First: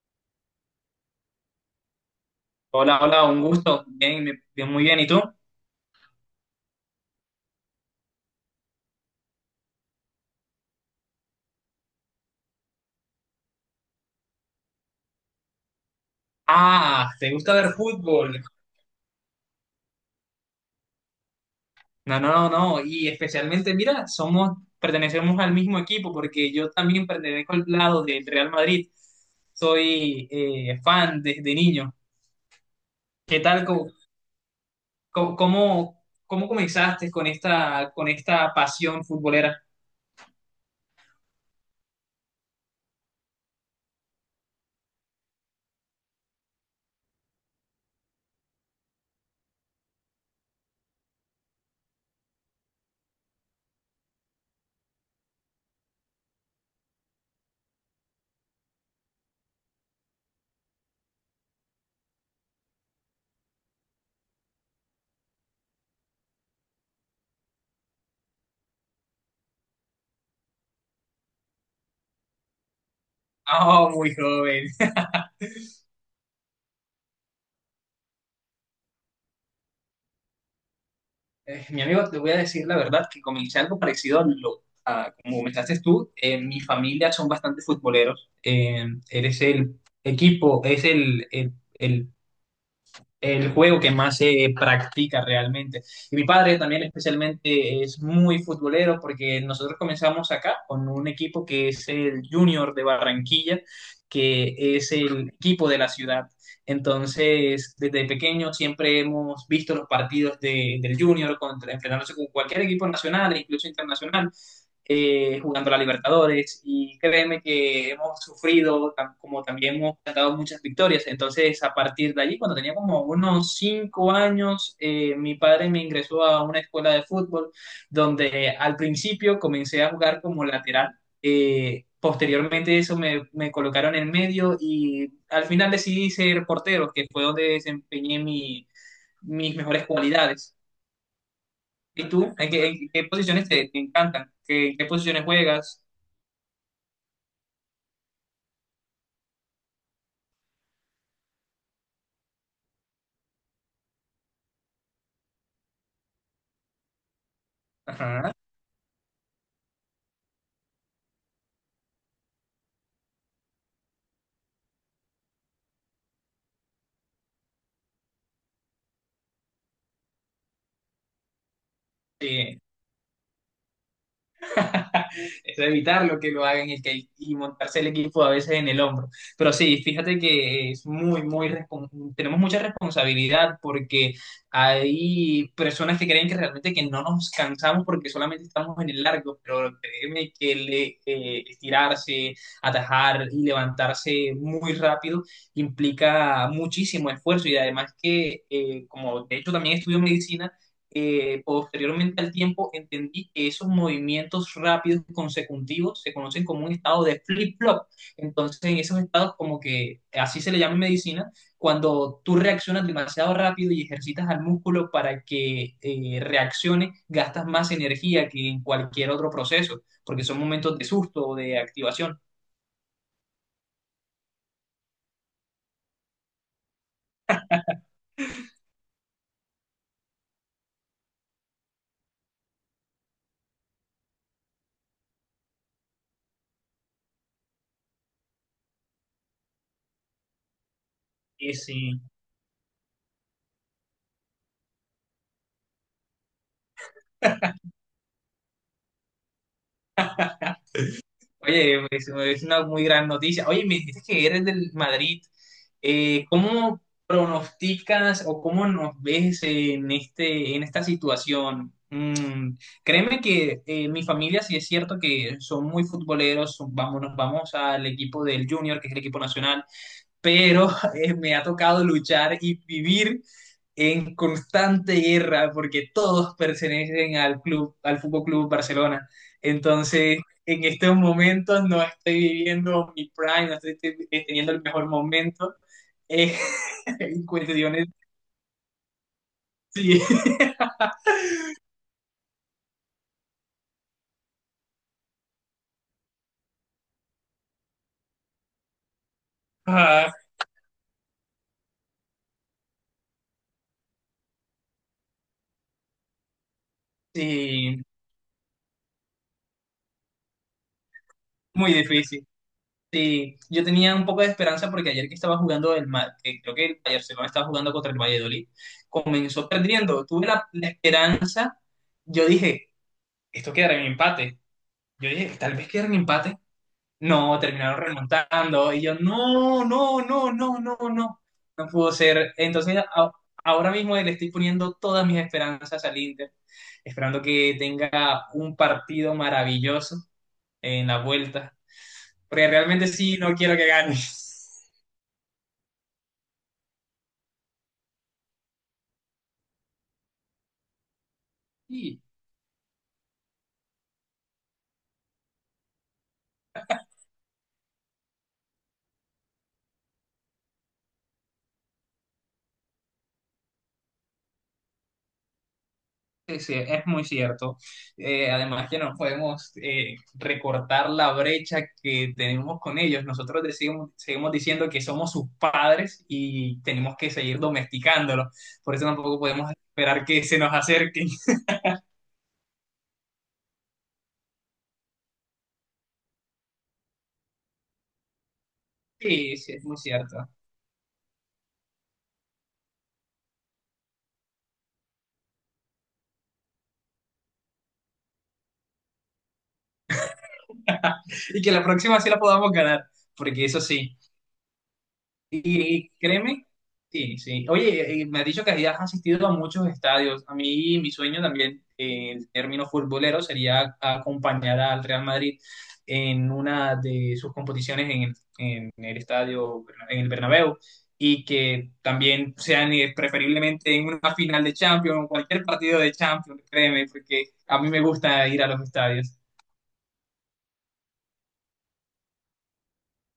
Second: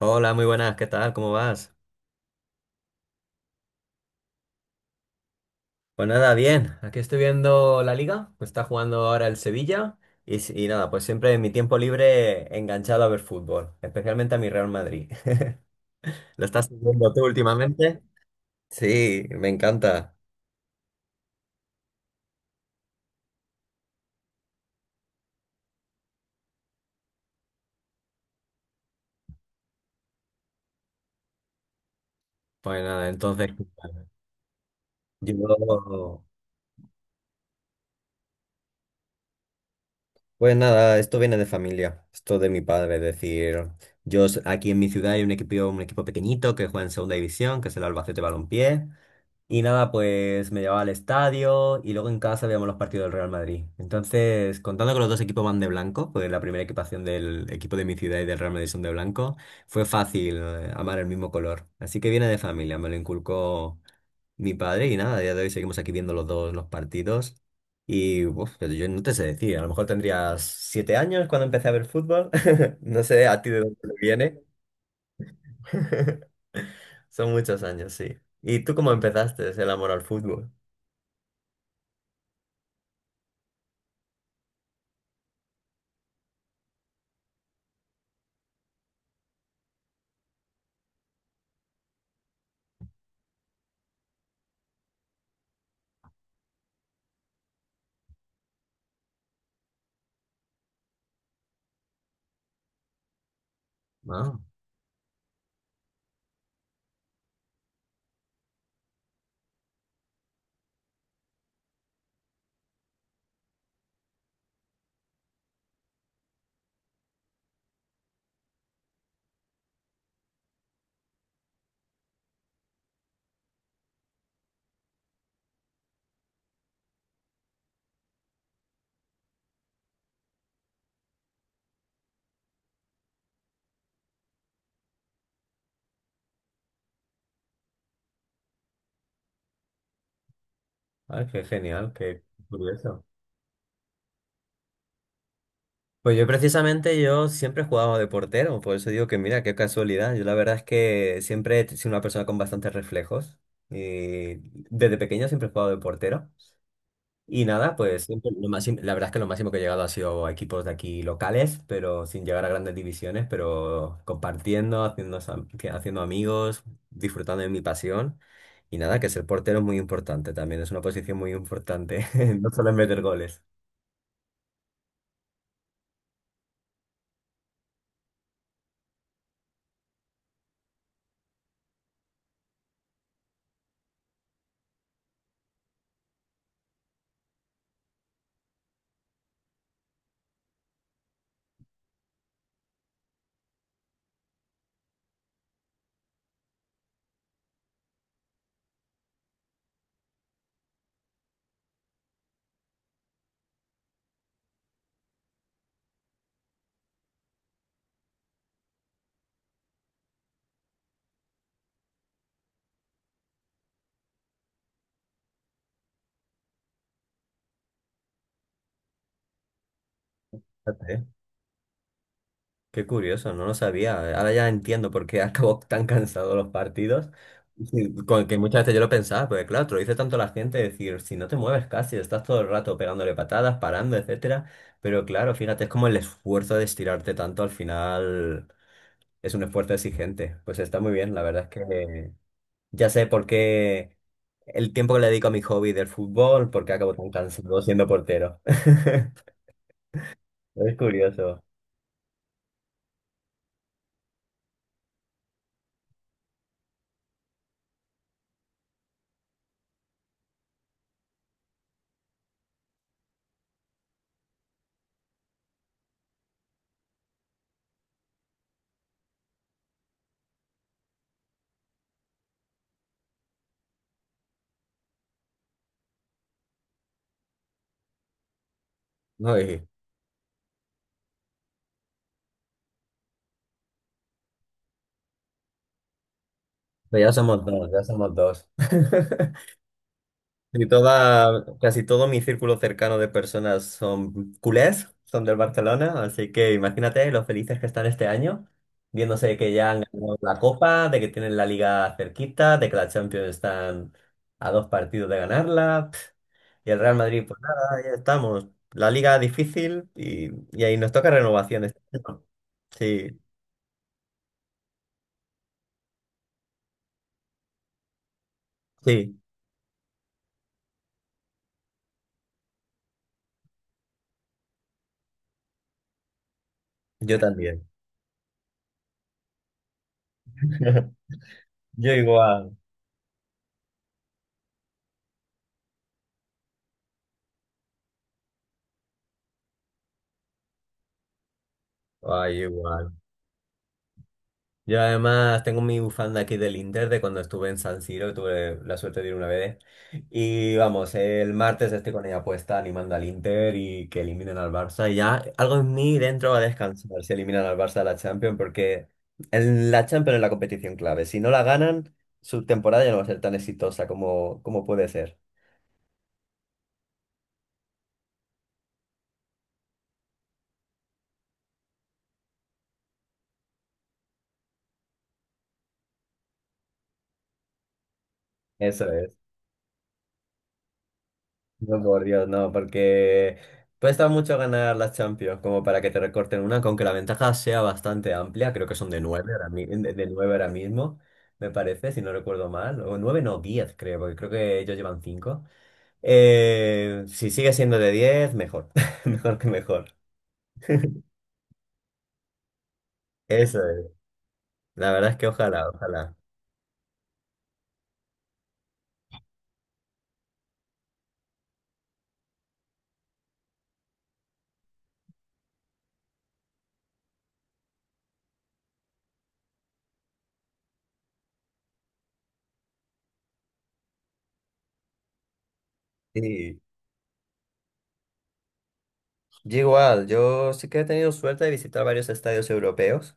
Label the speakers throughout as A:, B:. A: Hola, muy buenas, ¿qué tal? ¿Cómo vas?
B: Hola, hola, un gusto. Bien, bien, muy bien. ¿Y tú?
A: Pues nada, bien, aquí estoy viendo la liga, está jugando ahora el Sevilla y nada, pues siempre en mi tiempo libre enganchado a ver fútbol, especialmente a mi Real Madrid. ¿Lo estás
B: Ah,
A: viendo tú
B: ¿te gusta ver
A: últimamente?
B: fútbol?
A: Sí, me encanta.
B: No, no, no, no. Y especialmente, mira, somos, pertenecemos al mismo equipo porque yo también pertenezco al lado del Real Madrid. Soy fan desde niño.
A: Pues nada,
B: ¿Qué
A: entonces,
B: tal? Cómo, cómo-
A: yo,
B: cómo comenzaste con esta pasión futbolera?
A: pues nada, esto viene de familia, esto de mi padre, es decir, aquí en mi ciudad hay un equipo pequeñito que juega en segunda división, que es el Albacete Balompié. Y nada, pues me llevaba al estadio y luego en casa veíamos los partidos del Real Madrid. Entonces, contando que los dos equipos van de blanco, pues la primera equipación del equipo de mi ciudad y del Real Madrid son de blanco, fue fácil amar el mismo color. Así que viene de familia, me lo inculcó mi padre y nada, a día de hoy seguimos aquí viendo los dos los partidos. Y uf, pero yo no te sé decir, a lo mejor tendrías 7 años cuando empecé a ver fútbol. No sé a ti de dónde te
B: Oh, muy
A: viene.
B: joven.
A: Son muchos años, sí. ¿Y tú cómo empezaste el amor al fútbol?
B: Mi amigo, te voy a decir la verdad que comencé algo parecido a como comenzaste tú. Mi familia son bastante futboleros. Eres el equipo, es el juego que más se practica realmente. Y mi padre también especialmente es muy futbolero porque nosotros comenzamos acá con un equipo que es el Junior de Barranquilla,
A: Ah.
B: que es el equipo de la ciudad. Entonces, desde pequeño siempre hemos visto los partidos del Junior contra, enfrentándose con cualquier equipo nacional e incluso internacional jugando la Libertadores, y créeme que hemos sufrido, como también hemos cantado muchas victorias. Entonces, a partir de allí, cuando tenía como unos 5 años, mi padre me ingresó a una escuela de fútbol donde al principio comencé a jugar como lateral. Posteriormente eso me colocaron en medio y al final decidí ser portero, que fue donde desempeñé mis mejores cualidades.
A: Ay, qué genial,
B: ¿Y
A: qué
B: tú? En
A: curioso.
B: qué posiciones te encantan? ¿Qué posiciones juegas?
A: Pues yo precisamente yo siempre he jugado de portero, por eso digo que mira, qué casualidad. Yo la verdad es que siempre he sido una persona con bastantes reflejos y desde pequeño siempre he jugado de portero. Y nada, pues siempre
B: Ajá,
A: lo máximo- la verdad es que lo máximo que he llegado ha sido a equipos de aquí locales, pero sin llegar a grandes divisiones, pero compartiendo, haciendo amigos, disfrutando de mi pasión. Y nada, que ser portero es muy importante también, es una posición muy importante, no
B: sí.
A: solo es meter goles.
B: Es evitar lo que lo hagan y, que- y montarse el equipo a veces en el hombro. Pero sí, fíjate que es muy, muy, tenemos mucha responsabilidad porque hay personas que creen que realmente que no nos cansamos porque solamente estamos en el largo, pero créeme que le, estirarse, atajar y levantarse muy rápido implica muchísimo esfuerzo y además que, como de hecho también estudio medicina, posteriormente al tiempo entendí que esos movimientos rápidos consecutivos se conocen como un estado de flip-flop. Entonces, en esos estados, como que así se le llama en medicina, cuando tú reaccionas demasiado rápido y ejercitas al músculo para que reaccione, gastas más energía que en cualquier otro proceso, porque son momentos de susto o de activación.
A: Qué curioso, no lo sabía. Ahora ya entiendo por qué acabó tan cansado los partidos. Sí, con que muchas veces yo lo pensaba, porque claro, te lo dice tanto la gente, decir, si no te mueves casi, estás todo el rato pegándole patadas, parando, etcétera. Pero claro, fíjate, es como el esfuerzo de estirarte tanto al final es un esfuerzo exigente. Pues está muy bien, la verdad es
B: Sí.
A: que ya sé por qué el tiempo que le dedico a mi hobby del fútbol, por qué acabo tan cansado siendo portero. Es curioso.
B: Oye, pues, es una muy gran noticia. Oye, me dijiste que eres del Madrid. ¿Cómo pronosticas o cómo nos ves en este, en esta situación? Créeme que mi familia sí es cierto que son muy futboleros, vamos, nos vamos al equipo del Junior, que es el equipo nacional, pero me ha tocado luchar y vivir en constante guerra porque todos pertenecen al club, al Fútbol Club Barcelona.
A: Uy,
B: Entonces, en estos momentos no estoy viviendo no estoy teniendo el mejor momento eh,
A: pero ya
B: en
A: somos dos, ya
B: cuestiones
A: somos dos.
B: sí,
A: Y toda, casi todo mi círculo cercano de personas son culés, son del Barcelona, así que imagínate lo felices que están este año, viéndose que ya han
B: ah,
A: ganado la Copa, de que tienen la Liga cerquita, de que la Champions están a dos partidos de ganarla, pf, y el Real Madrid, pues nada,
B: sí,
A: ya estamos. La Liga difícil y ahí nos toca renovación
B: muy
A: este año.
B: difícil.
A: Sí,
B: Sí, yo tenía un poco de esperanza porque ayer que estaba jugando que creo que el Barcelona estaba jugando contra el Valladolid,
A: sí,
B: comenzó perdiendo. Tuve la esperanza, yo dije, esto quedará en empate. Yo dije, tal vez quedará en empate.
A: yo
B: No,
A: también.
B: terminaron remontando. Y yo, no, no, no, no, no, no. No pudo
A: Yo
B: ser.
A: igual.
B: Entonces, ahora mismo le estoy poniendo todas mis esperanzas al Inter, esperando que tenga un partido maravilloso en la vuelta,
A: Ay,
B: porque realmente
A: igual.
B: sí, no quiero que gane.
A: Yo además tengo mi bufanda aquí del Inter de cuando estuve en San Siro, tuve la suerte de ir una vez. Y vamos, el martes estoy
B: Sí,
A: con ella puesta animando al Inter y que eliminen al Barça. Y ya algo en mí dentro va a descansar si eliminan al Barça de la Champions, porque en la Champions es la competición clave. Si no la ganan, su temporada ya no va a ser tan exitosa como puede ser.
B: sí, sí, es muy cierto. Además que no podemos recortar la brecha que tenemos con ellos. Nosotros decimos- seguimos diciendo que somos sus padres y tenemos que seguir domesticándolos. Por eso
A: Eso es.
B: tampoco podemos esperar que se nos acerquen.
A: No, por Dios, no, porque cuesta mucho ganar las Champions como para que te recorten una, aunque la ventaja sea bastante amplia, creo que son de nueve
B: Sí,
A: ahora,
B: sí, es
A: mi-
B: muy
A: de, de
B: cierto.
A: nueve ahora mismo, me parece, si no recuerdo mal, o nueve no, 10 creo, porque creo que ellos llevan cinco. Si sigue siendo de 10, mejor, mejor que mejor.
B: Y que la próxima sí la podamos ganar, porque
A: Eso
B: eso
A: es,
B: sí.
A: la verdad es que ojalá,
B: Y
A: ojalá.
B: créeme, sí, sí. Oye, me has dicho que has asistido a muchos estadios. A mí, mi sueño también, en términos futboleros, sería acompañar al Real Madrid en una de sus competiciones en el estadio, en el Bernabéu, y que también sean preferiblemente en una final de Champions, en cualquier partido de Champions,
A: Sí,
B: créeme, porque a mí me gusta ir a los estadios.
A: yo igual, yo sí que he tenido suerte de visitar varios estadios europeos.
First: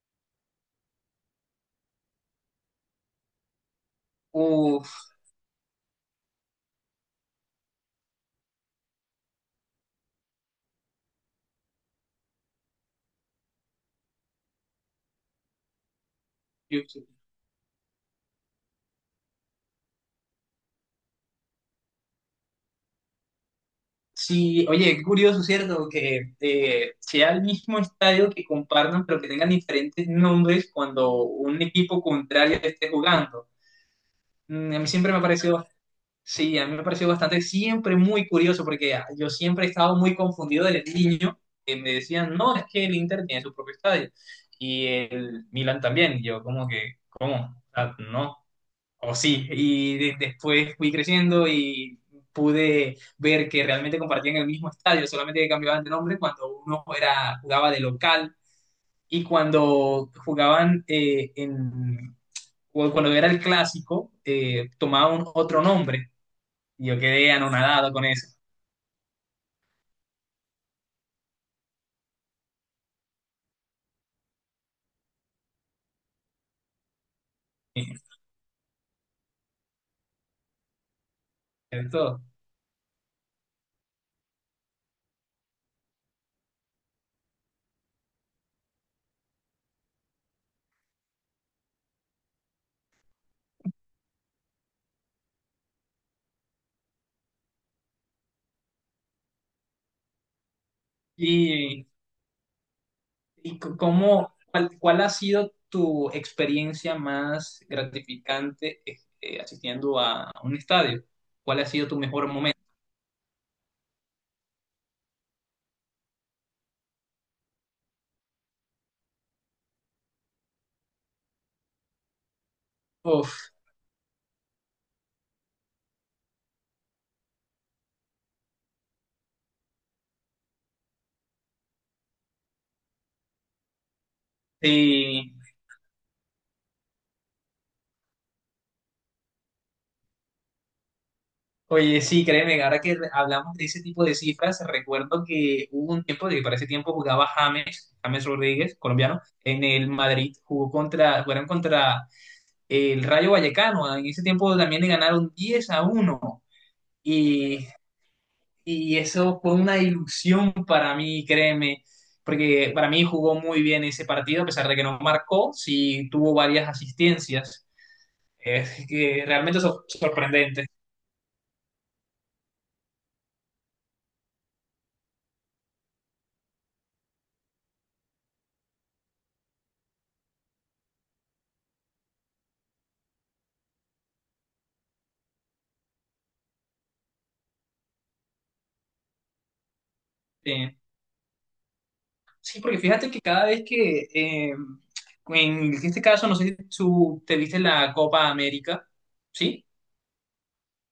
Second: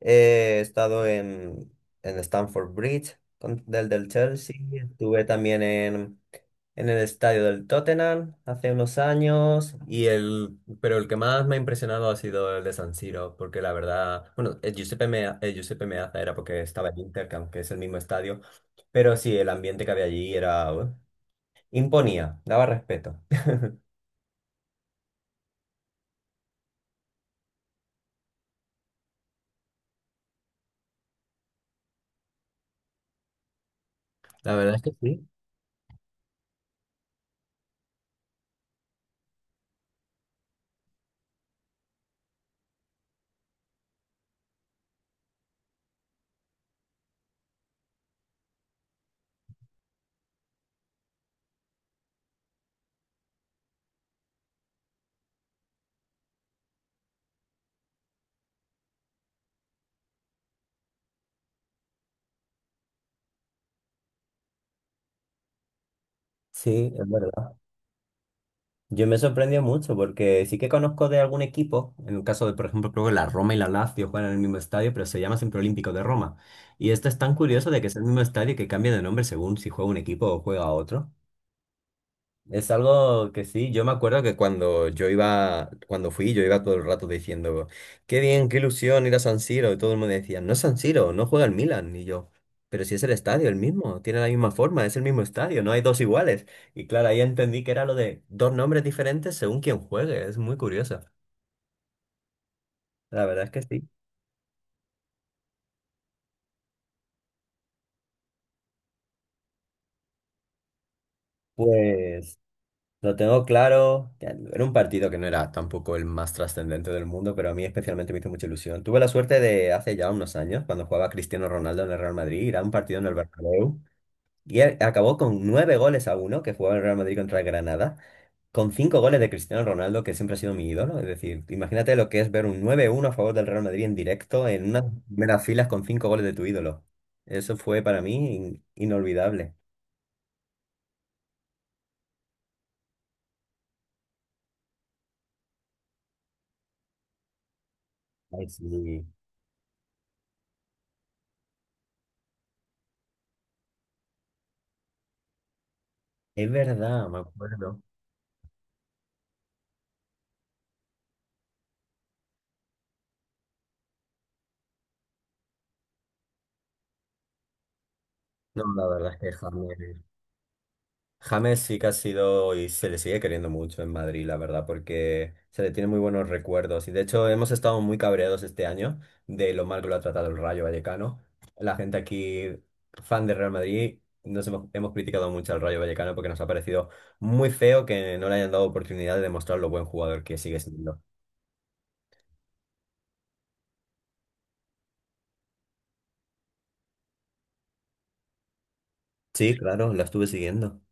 A: He estado en Stamford Bridge, del Chelsea.
B: Uf.
A: Estuve también en el estadio del Tottenham hace unos años. Pero el que más me ha impresionado ha sido el de San Siro, porque la verdad, bueno, el Giuseppe, el Giuseppe Meazza era porque estaba en Inter, que aunque es el mismo estadio, pero sí, el ambiente que había allí era, imponía, daba respeto.
B: Sí, oye, qué curioso, ¿cierto? Que sea el mismo estadio que compartan, pero que tengan diferentes nombres cuando un equipo contrario esté jugando.
A: La verdad
B: A
A: es
B: mí
A: que
B: siempre me ha
A: sí.
B: parecido, sí, a mí me ha parecido bastante, siempre muy curioso, porque yo siempre he estado muy confundido desde niño, que me decían, no, es que el Inter tiene su propio estadio, y el Milan también, y yo como que, ¿cómo? O sea, no. O sí, y después fui creciendo y pude ver que realmente compartían el mismo estadio, solamente que cambiaban de nombre cuando uno era, jugaba de local y cuando jugaban o cuando era el clásico, tomaban otro nombre. Y
A: Sí,
B: yo
A: es
B: quedé
A: verdad.
B: anonadado con eso.
A: Yo me sorprendió mucho porque sí que conozco de algún equipo, en el caso de, por ejemplo, creo que la Roma y la Lazio juegan en el mismo estadio, pero se llama siempre Olímpico de Roma. Y esto es tan curioso de que es el mismo estadio y que cambia de nombre según si juega un equipo o juega otro.
B: De todo.
A: Es algo que sí, yo me acuerdo que cuando yo iba, cuando fui, yo iba todo el rato diciendo, qué bien, qué ilusión ir a San Siro, y todo el mundo decía, no es San Siro, no juega el Milan, y yo, pero si es el estadio, el mismo, tiene la misma forma, es el mismo estadio, no hay dos iguales. Y claro, ahí entendí que era lo de dos nombres diferentes según quien juegue, es muy curioso.
B: Y,
A: La verdad es
B: y
A: que
B: c-
A: sí.
B: cómo, cuál, cuál ha sido tu experiencia más gratificante asistiendo a un estadio? ¿Cuál ha sido tu mejor
A: Pues
B: momento?
A: lo tengo claro. Que era un partido que no era tampoco el más trascendente del mundo, pero a mí especialmente me hizo mucha ilusión. Tuve la suerte de hace ya unos años, cuando jugaba Cristiano Ronaldo en el Real Madrid, ir a un partido en el
B: Uf,
A: Bernabéu y acabó con nueve goles a uno que jugaba el Real Madrid contra el Granada, con cinco goles de Cristiano Ronaldo, que siempre ha sido mi ídolo. Es decir, imagínate lo que es ver un 9-1 a favor del Real Madrid en directo en unas
B: sí.
A: primeras filas con cinco goles de tu ídolo. Eso fue para mí inolvidable.
B: Oye, sí, créeme, que ahora que hablamos de ese tipo de cifras, recuerdo que hubo un tiempo, de que para ese tiempo jugaba James, James
A: Ay,
B: Rodríguez,
A: sí.
B: colombiano, en el Madrid, jugó contra, jugaron contra el Rayo Vallecano, en ese tiempo también le ganaron 10-1
A: Es verdad, me
B: y,
A: acuerdo.
B: y eso fue una ilusión para mí, créeme, porque para mí jugó muy bien ese partido, a pesar de que no marcó, sí tuvo varias asistencias,
A: No,
B: es
A: la verdad es
B: que
A: que
B: realmente
A: James,
B: sorprendente.
A: James sí que ha sido y se le sigue queriendo mucho en Madrid, la verdad, porque se le tiene muy buenos recuerdos. Y de hecho hemos estado muy cabreados este año de lo mal que lo ha tratado el Rayo Vallecano. La gente aquí, fan de Real Madrid, hemos criticado mucho al Rayo Vallecano porque nos ha parecido muy feo que no le hayan dado oportunidad de demostrar lo buen jugador que sigue
B: Sí.
A: siendo.
B: Sí, porque fíjate que cada vez que, en este caso, no sé si tú te viste la Copa América,
A: Sí,
B: ¿sí?
A: claro, la estuve siguiendo.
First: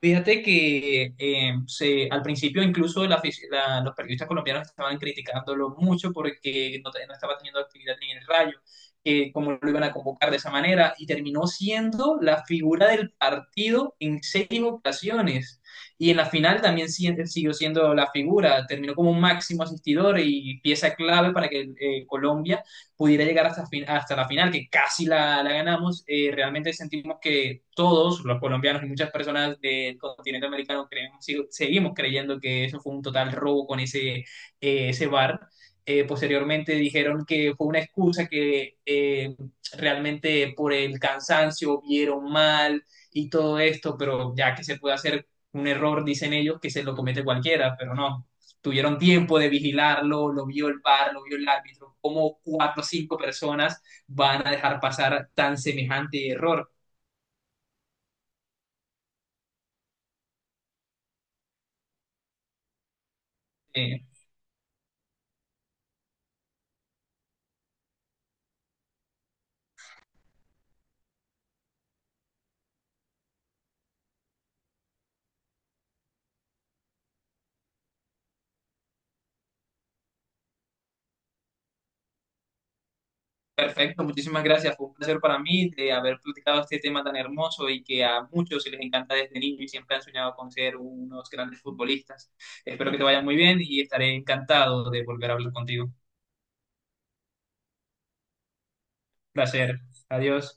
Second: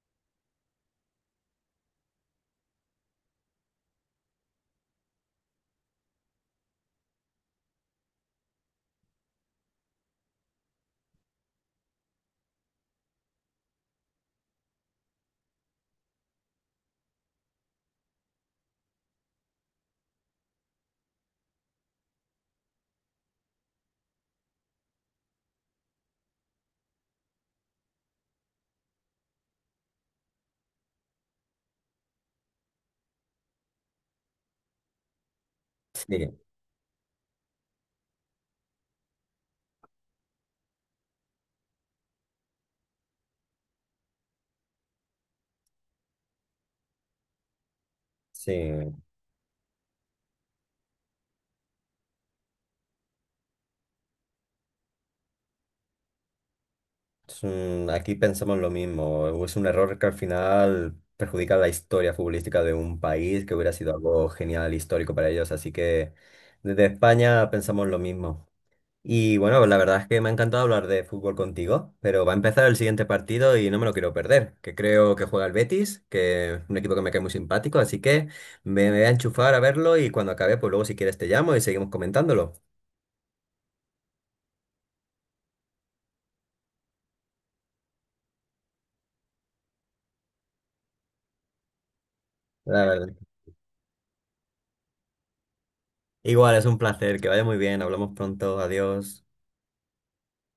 B: Fíjate que se, al principio incluso la los periodistas colombianos estaban criticándolo mucho porque no, no estaba teniendo actividad ni en el Rayo, cómo lo iban a convocar de esa manera, y terminó siendo la figura del partido en seis ocasiones. Y en la final también siguió siendo la figura, terminó como un máximo asistidor y pieza clave para que Colombia pudiera llegar hasta la final, que casi la ganamos, realmente sentimos que todos, los colombianos y muchas personas del continente americano, creemos, seguimos creyendo que eso fue un total robo con ese VAR.
A: Sí,
B: Posteriormente dijeron que fue una excusa que realmente por el cansancio vieron mal y todo esto, pero ya que se puede hacer un error, dicen ellos, que se lo comete cualquiera, pero no,
A: sí.
B: tuvieron tiempo de vigilarlo, lo vio el VAR, lo vio el árbitro, cómo cuatro o cinco personas van a dejar pasar tan semejante error.
A: Aquí pensamos lo mismo. Es un error que al final perjudica la historia futbolística de un país que hubiera sido
B: Eh,
A: algo genial, histórico para ellos. Así que desde España pensamos lo mismo. Y bueno, la verdad es que me ha encantado hablar de fútbol contigo, pero va a empezar el siguiente partido y no me lo quiero perder, que creo que juega el Betis, que es un equipo que me cae muy simpático, así que me voy a enchufar a verlo y cuando acabe, pues luego si quieres te llamo y seguimos comentándolo.
B: Perfecto, muchísimas gracias, fue un placer para mí de haber platicado este tema tan hermoso y que a muchos se les encanta desde niño y siempre han soñado con ser unos grandes futbolistas.
A: La
B: Espero que te
A: verdad.
B: vaya muy bien y estaré encantado de volver a hablar contigo.
A: Igual, es un placer, que vaya muy bien, hablamos pronto, adiós.
B: Placer, adiós.